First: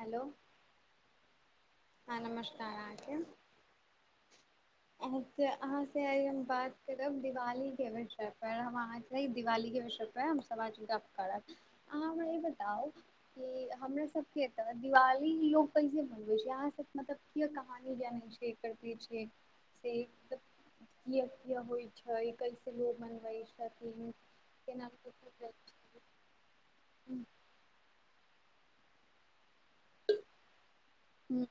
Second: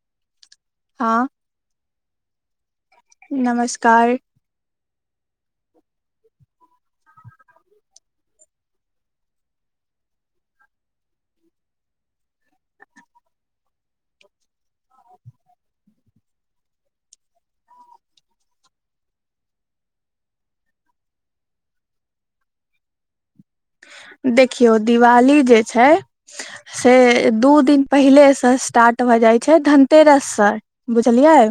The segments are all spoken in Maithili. हैलो हां हां नमस्कार आ आहां अहाँ से हम आई बात करब दिवाली के विषय पर हम अहाँ दिवाली के अहाँ हमरा ई बताउ कि हमरा सबके तरफ दिवाली लोग कैसे मनबे छै यहाँ सब मतलब किया कहानी जानय छै करते छै से कियो कियो होइ छै कैसे लोग मनबे छै देखियौ दिवाली जे छै हूँ से दू दिन पहिले स्टारट भअ जाइ छै छै धनतेरस सर बुझलियै हूँ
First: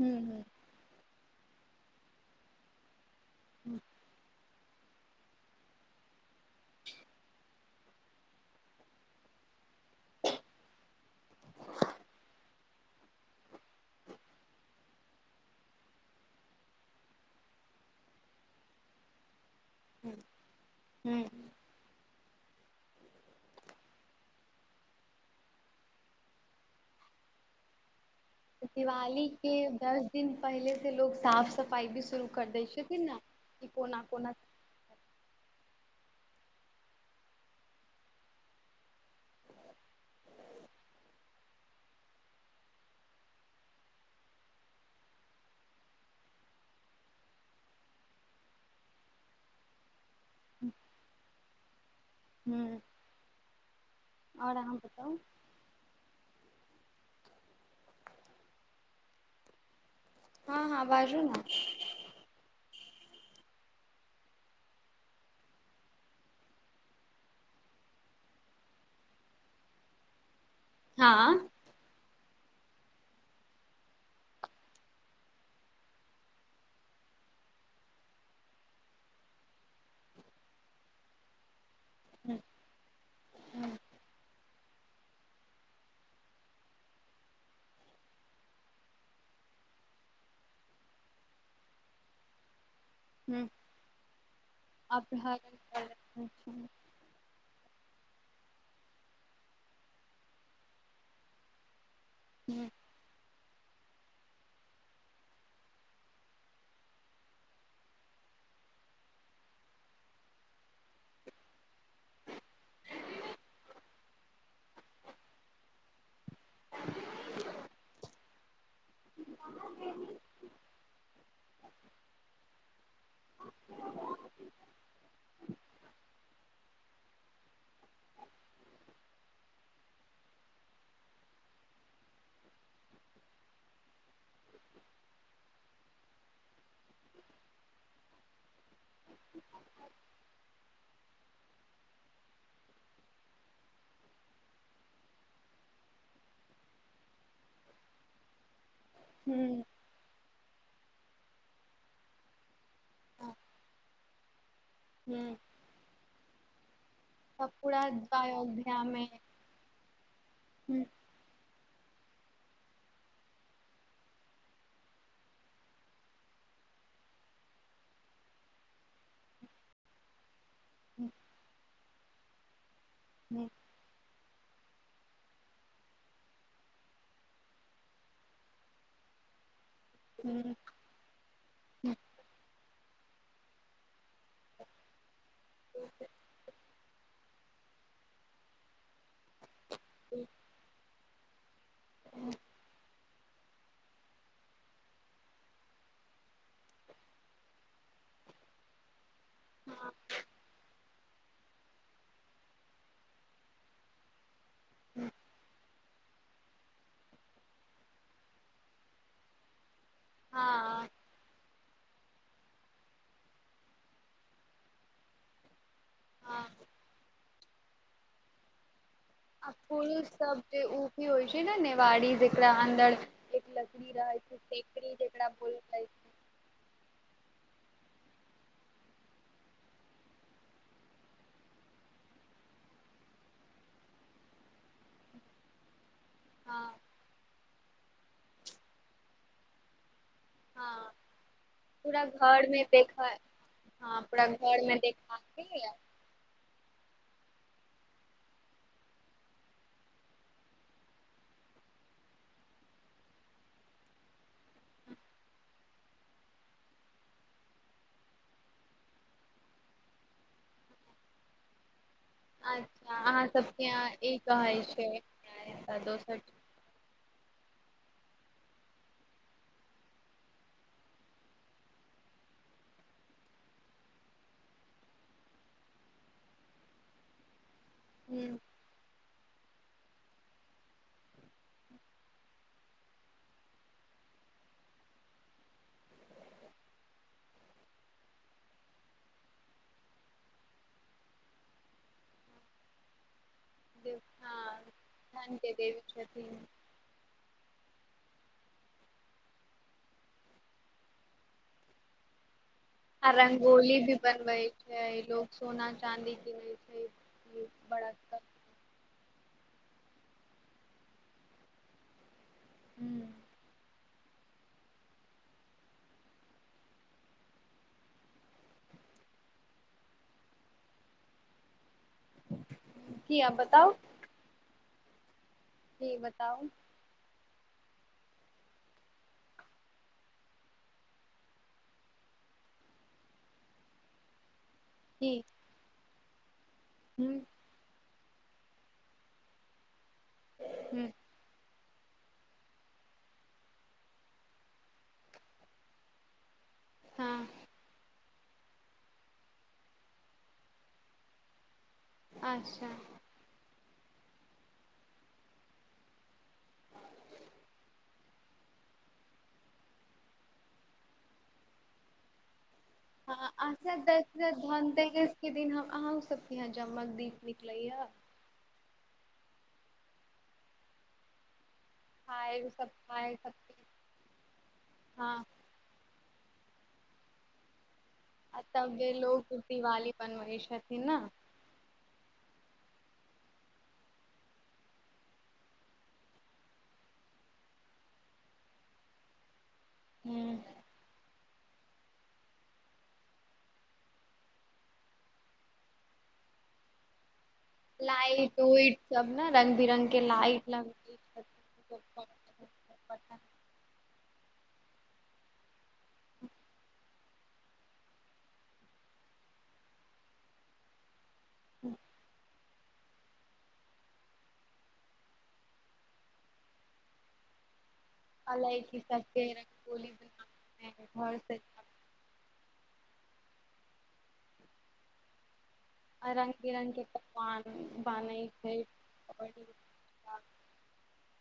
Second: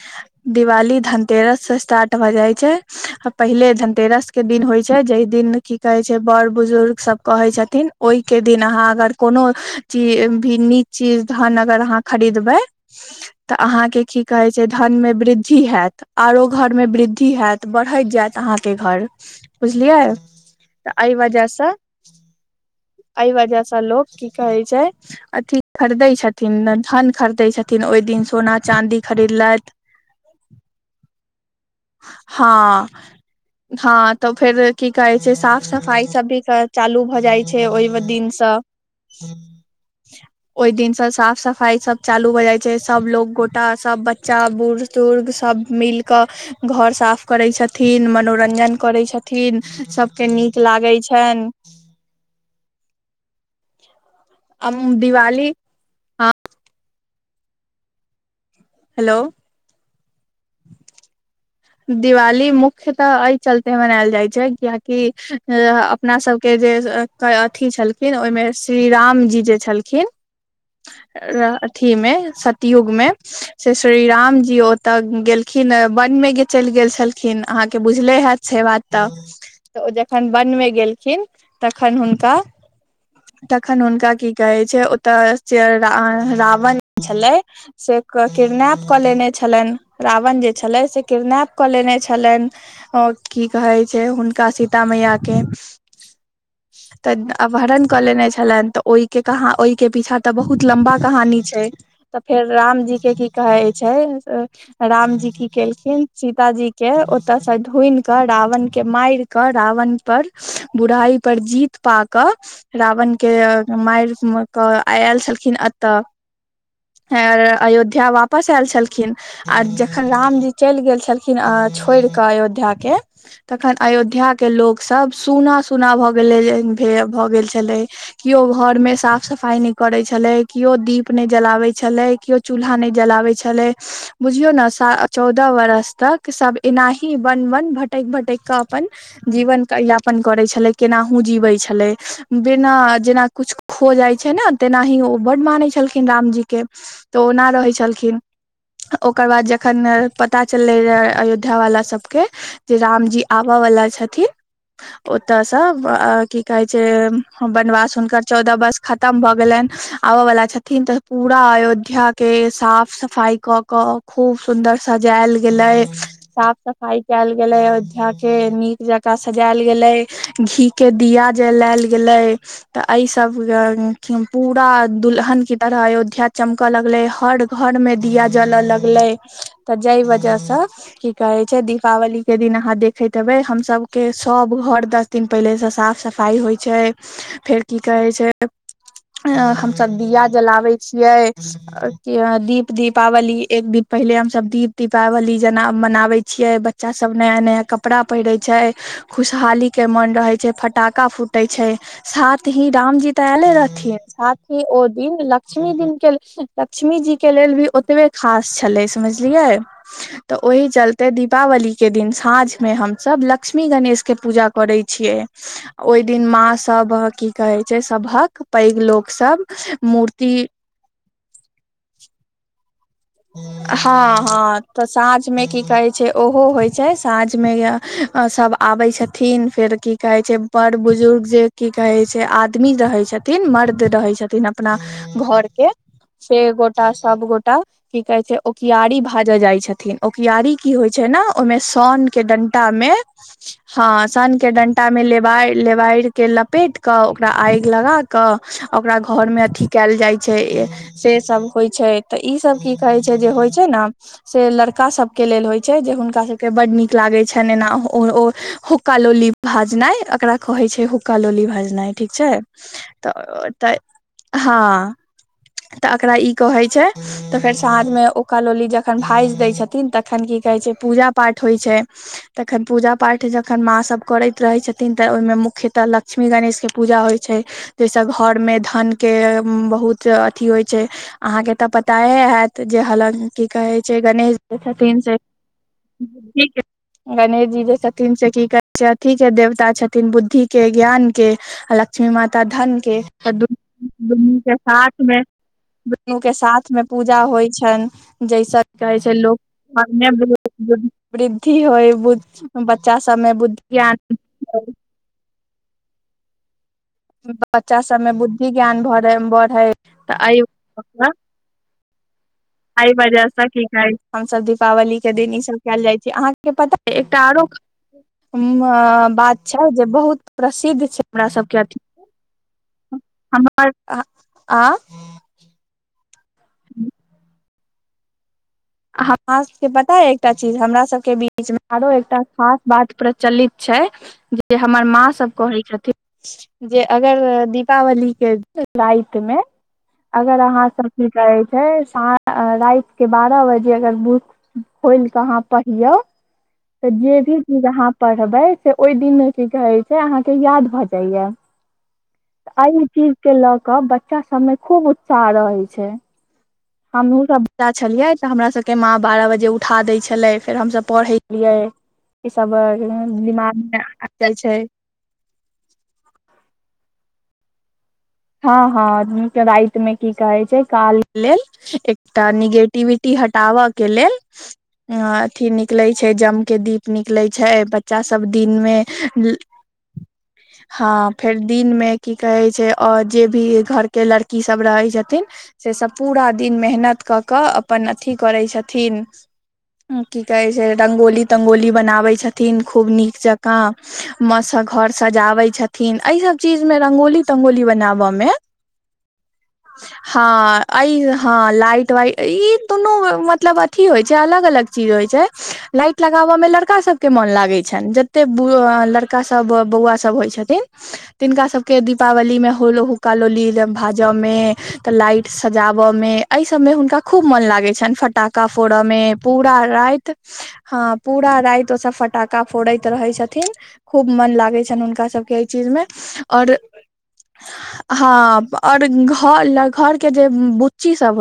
हूँ दिवाली धन तेरस से स्टार्ट भ जाय छै पहिले हूँ धनतेरस के दिन होय छै जे दिन की कहे छै बर बुजुर्ग सब कहय छथिन ओहि के दिन अहाँ अगर कोनो भी नीक चीज धन अगर अहाँ खरीदबै ह तऽ अहाँ के की कहे छै धन में वृद्धि हयत आरो घर में वृद्धि हयत बढ़ैत जायत अहाँके घर बुझलियै तऽ एहि वजहसँ हँ एहि वजहसँ लोक की कहै छै अथि खरीदै छथिन धन खरीदै छथिन ओहि दिनसँ दिवाली के दस दिन पहिलेसँ लोक साफ सफाइ भी शुरू कर हँ दै छथिन ने कि कोना हँ कोना तऽ फेर की कहै छै साफ सफाई सब भी चालू भऽ जाय छै ओहि दिनसँ ओहि दिनसँ साफ सफाई सब चालू भ जाइ छै सब लोग गोटा सब बच्चा बूढ़ बुजुर्ग सभ मिलकऽ घर साफ करै छथिन मनोरंजन करै छथिन सभके नीक लागय छनि हू आ दिवाली हँ हेलो हँ हँ बाजू ने दिवाली मुख्यतऽ एहि चलते मनायल जाइ छै कियकि अपना सबके जे अथी छलखिन ओहिमे श्री रामजी जे छलखिन र हँ अथीमे सतयुग मे से श्री राम जी ओतऽ गेलखिन वन मे चलि गेल छलखिन अहाँके बुझले हैत से बात तऽ ओ जखन बनमे गेलखिन तखन हुनका हूँ तखन हुनका की कहे ओतऽ से रावण छले से किडनैप क लेने छले रावण जे छलै से किडनैप कऽ लेने छलनि हँ की कहै छै हुनका सीता मैया के तऽ अपहरन कऽ लेने छलनि तऽ ओहि के कह ओहि के पीछा तऽ बहुत लम्बा कहानी छै तऽ फेर रामजी के की कहे छै रामजी की केलखिन सीताजी के ओते से ढुंढि क रावण के मार क रावण पर बुराइ पर जीत पाकऽ रावण के मार के आय आल छलखिन ए त अयोध्या वापस एल छलखिन आ जखन राम जी क चलि गेल छलखिन अ छोड़ के अयोध्या के तखन अयोध्या के लोग सब सुना सुना भ गेल भऽ गेल छलै किओ घर मे साफ सफाई नहि करे छलै कि किओ दीप नहि जलाबैत छलय केओ चूल्हा नहि जलाबैत छलय बुझियौ ने सा चौदह बरस तक सब एनाही वन वन भटैक भटैक कऽ अपन जीवन यापन करे छले केनाहु जीवै छल छलै बिना जेना किछु हो जाइ छै ने तेनाही ओ बड्ड मानै छलखिन रामजी के तऽ ओना रहै छलखिन ओकर बाद हूँ जखन पता चललै रहै अयोध्या वाला सबके जे रामजी आबऽ वला छथिन ओ हूँ तऽस अ की जे सब पूरा वनवास हुनकर चौदह वर्ष अयोध्या मे खतम भऽ गेलनि आबऽवला छथिन हूँ तऽ पूरा अयोध्या अयोध्या के साफ सफाई क क खूब सुंन्दर सजायल गेलै साफ-सफाई कयल गेलै अयोध्या के नीक जका सजायल गेलै घीे के दिया जलायल गेलै तऽ एहि सब हूँ पूरा दुल्हन की तरह अयोध्या चमकअ लगलै हर घर में दिया ज लऽ लगलै त जय वजह हूँ से की कहै छै हँ दीपावली के दिन अहां देख बै हमसभके सभ घर दस दिन पहिलेसँ साफ सफाइ होइ छै फेर की करै रहै छै हम सब दिया जलाबै छियै दीप दीपावली एक दिन पहिले हम सब दीप दीपावली जेना मनाबै चियै बच्चा सब नया-नया कपड़ा पहिरे छै खुश खुशहाली के मन रहै छै फटाका फूटे छै साथ ही रामजी त आयले रहथिन साथ कि ओ दिन लक्ष्मी दिन केलखिन लक्ष्मी जी के लेल भी ओतबे खास छलै समझलियै तऽ ओहि हँ चलते दीपावली के दिन साँझ मे हमसब लक्ष्मी गणेश के पूजा करै छियै ओहि दिन माँ सब सब की कहे छै सभक पैघ लोक सब आ फूल मूर्ति सब जे ओ भी होइ छै ने नेवारी जेकरा अन्दर एक लकड़ी हँ रहै छै हँ तऽ टेकरी जेकरा साँझमे बोलल की जाइ कहै छै ओहो होइ छै साँझ सब आबै छथिन फेर की कहै छै बड़ बुजुर्ग जे की कहै छै आदमी रहै छथिन मर्द रहै छथिन अपना घरके से हँ गोटा सब गोटा की कहे छै ओकियारी भाजऽ जाय छथिन ओकियारी की होइ हँ छै ने ओहिमे पूरा सनके घर डंटा मे देखऽ हँ पूरा सनके घर डंटा मे देखा के लेबारि-लेबारि के लपेट कऽ ओकरा आगि लगा कऽ ओकरा घर मे अथी कयल जाइ छै से सब होइ छै ई सब की कहै छै जे होय छै ने से लड़का सब के लेल होय छै जे हुनका सबके बड़ नीक लागे छै छै एना ओ हुका लोली भजनाइ एकरा कहे छै हुक्का लोली भजनाइ ठीक छै अच्छा अहाँ तऽ सबके तऽ यहाँ ई कहै छै हँ हमरा तऽ एकरा दोसर ई कहै छै तऽ फेर साँझमे हुका लोली जखन भाइज दैत छथिन तखन की कहै छै पूजा पाठ होइत छै तखन पूजा पाठ जखन माँ सब करैत रहै छथिन तऽ ओहिमे मुख्यतः लक्ष्मी गणेश के पूजा ताहिसे हूँ घर मे धन के बहुत अथी होइ छै अहाँके तऽ पता हयत जे हालकी की कहै छै गणेश जे छथिन से ठीक ह गणेश जी जे छथिन से की करै छै अथी के देवता छथिन बुद्धि के ज्ञान के अ लक्ष्मी माता धन के त दुन दुनू के हँ साथ मे धन के देवी दुनू के छथिन साथ मे पूजा होइ छनि जाहिस की कहै छै लोग घरमे बहुत वृद्धि होय बु आ रंगोली भी बनबै छै लोग सोना चाँदी किनैछै बच्चा सबमे बुद्धि ज्ञान भरे तऽ आइ आइ बाजा हूँ था की काइल हम सब दीपावली के दिन ई सब कयल जाइ छै अहाँके पता एकटा आरो बात छै जे बहुत प्रसिद्ध छै हमरा सबके अथी की आब हमर आ जी बताउ हमरा सबके पता यै एकटा चीज हमरा सबके बीच मे आरो एकटा खास बात प्रचलित छै हमर मां की सब कहै छथिन जे हूँ अगर दीपावली राति मे अगर अहाँ सब हूँ की कहैछी राति के बारह बजे अगर बोयलके आहां पढियौ हँ पढ़बै से ओहि दिनमे की कहैत छै अहाँके याद भऽ जाइया अच्छा एहि चीज के लअके तब बच्चा सबमे खूब उत्साह रहै छै हमहु सब बच्चा छलियै तऽ हमरा सबके माँ बारह बजे उठा दै छलै फेर हम सब पढ़ैत रहिए ह अहां सबके छै धनतेरस के दिन हम अहाओ सबके यहा जगमग दीप निकलै य हँ हँदम के राति मे की कहे छै काल लेल एकटा खाय सब नेगेटिविटी खाय सब हटाबऽ के लेल हँ अथी निकलै जम के दीप निकले छै बट बच्चा सब आ दिन तब मे जे लोग दिवाली बनबै छथिन हँ फेर दिन मे की कहै छै अ जे भी इ घर के लड़की सब रहै छथिन से सब पूरा दिन मेहनत क कऽ अपन अथी करै छथिन की न कहै छै रंगोली रंगोली बनाबै छथिन खूब नीक जकाँ माँ से घर सजाबै छथिन यई सब चीज में रंगोली तंगोली बनाबऽ मे लाइट ऊइट सब ने रंग बिरंग के लाइट हँ लगबै अइ हँ छथिन लाइट वाइट ई दुनू मतलब अथी होइ अलग अलग चीज होय छै लाइट लगाब में लड़का सब के मन लागे छै जतै लड़का सब बौआ सब होइ छथिन तिनका सब के दीपावली में होल हुक्का लोलील भाजऽ मे तऽ लाइट सजाबऽ में एहि सभमे हुनका खूब मौन लागै छनि फटाका अलायची फोड़ऽ में सबके पूरा रंगोली राति बनाबे ह घर पूरा से राति ओ सब फटाका फोड़ैत रहै छथिन खूब मन लागै छनि हुनका सभके एहि चीज में रंग आ और बिरंग के पकवान बानै हँ छै और घर घर के जे बुच्ची सब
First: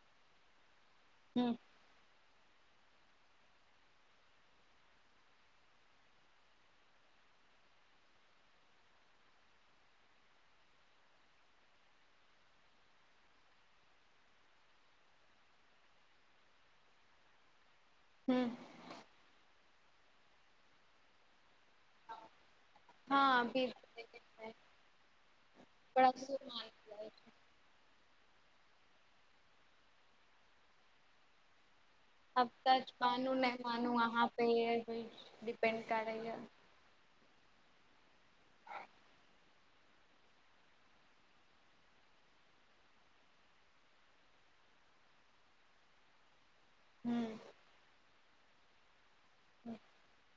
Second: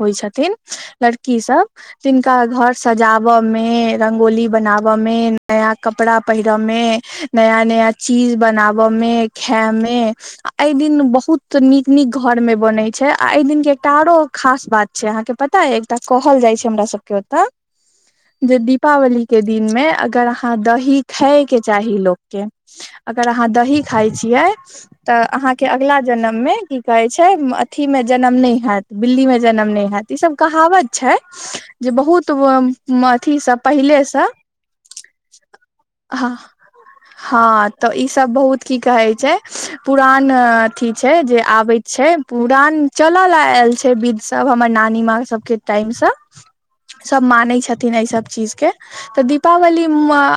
हो छथिन लड़की हूँ सब तिनका घर सजावय में रंगोली बनावऽ में नया कपड़ा पहिर में नया नया चीज बनाबे में खेए में ए दिन बहुत निक निक घर में बन छै आ एहि दिन के एकटा आरो खास बात छै अहाँ के पता है एकटा कहल जाइ छै हमरा सबके ओतऽ हूँ जे दीपावली के दिन में अगर अहाँ दही खएके चाही लोक के अगर हँ अहाँ बीज दही खाइ छियै तऽ अहाँ के अगला बड़ा जन्म शुभ में मानल कि कहै जाइ छै अथी में जन्म जनम नहि हयत बिल्ली मे जनम नहि हयत ई सब कहावत छै जे बहुत अब तऽ मानू अथी सँ नहि मानू पहिले वहाँ सँ पे मैं डिपेंड ह करैय हँ तऽ ई सब बहुत की कहै छै पुरान अथी छै जे आबे छै पुरान चल ल आल छै विध सब हमर नानी नानी माँ सब के टाइम से सभ हूँ मानै छथिन एहि सब चीज के तऽ दिपावली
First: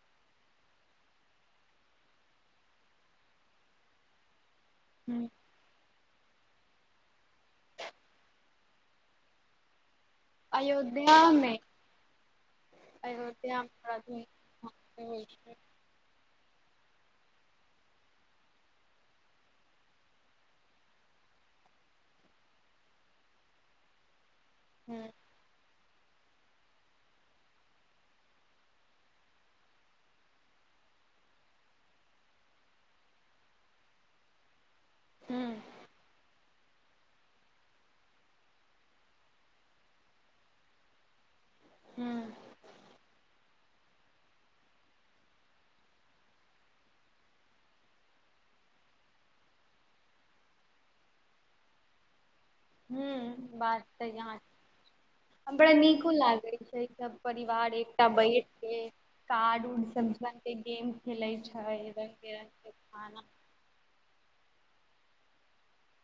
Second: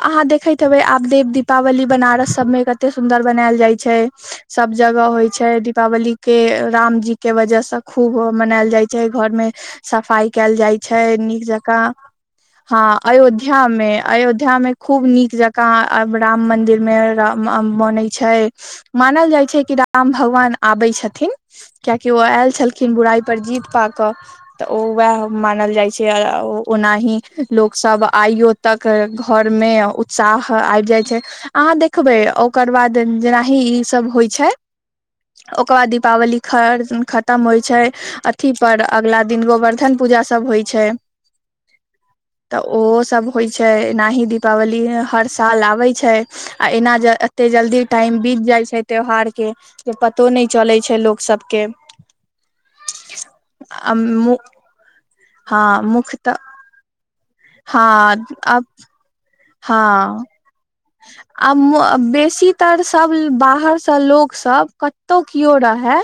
अहाँ देखैत हेबै आब देव दिपावली बनारस सब में कतैय सुन्दर बनायल जाइ छै सब जगह होइ हूँ छै दिपावली के राम जी के वजह से खूब मनायल जाइ छै घर में सफाई कैद जाइ छै नीक अयोध्यामे जका हँ अयोध्या अयोध्यामे बड़ा में अयोध्या धूमधाम में से खूब होइ नीक छै जकाँ राम मन्दिर मन्दिर में राम मानै छै मानल जाइ छै कि राम भगवान आबै छथिन किया कि ओ आयल छलखिन बुराई पर जीत पाकऽ तऽ ओ हूँ वोएह मानल जाइ छै ओ नाही लोक सब आइयो तक घर मे उत्साह आब जाय अहाँ देखबै ओकर बाद जेनाहि ई सब होइ छै छै हूँ ओकर बाद दिपावली खर खतम होइ छै अथी पर अगला दिन गोवर्धन पूजा सभ होइ छै ह तऽ ओ सब होइत छै एनाही दिपावली हर साल आबै छै आ एना एते जल्दी टाइम बीत जाइ छै त्यौहार के जे पतो नहि चलै छै लोक सब के ह बात तऽ याँ ब नीको मुख्यतः लागे छै सब बाहर हँ एकटा बैठ आब कऽ काड उड गेम खेलै आ छै रंग बिरंग के बेसीतर सब खाना बाहर सँ लोक सब कतौ केओ रहे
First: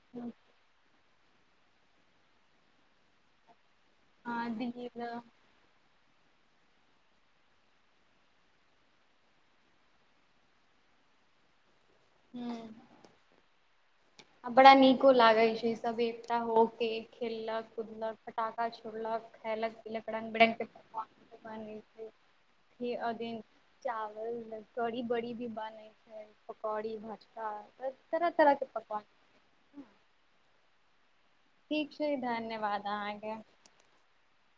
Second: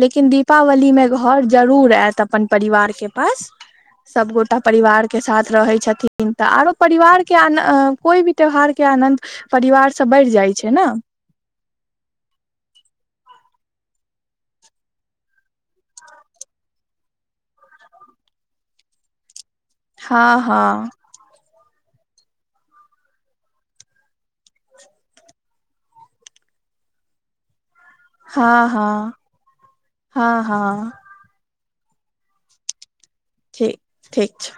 लेकिन हूँ दीपावली मे घर जरूर आयत अपन परिवार के पास हँ सबगोटा दील परिवार के साथ रहे छथिन थींन तऽ आरो परिवार के कोई भी त्यौहार के आनन्द परिवारसँ बढ़ि जाइ छै ने ह्म आ बड़ा नीको लागे छै सभ एकता हो के खेललक कूदलक फटाखा छोड़लक खेलक पिलक रंग हँ बीरंग के हँ पकवान बनेंने खीर अ [unintelligible] चावल कड़ी बड़ी भी बनै छै पकौड़ी भजका तरह हँ तरहके पकवान हँ हँ हँ ठीक छैे धन्यवाद ठीक ठीक छै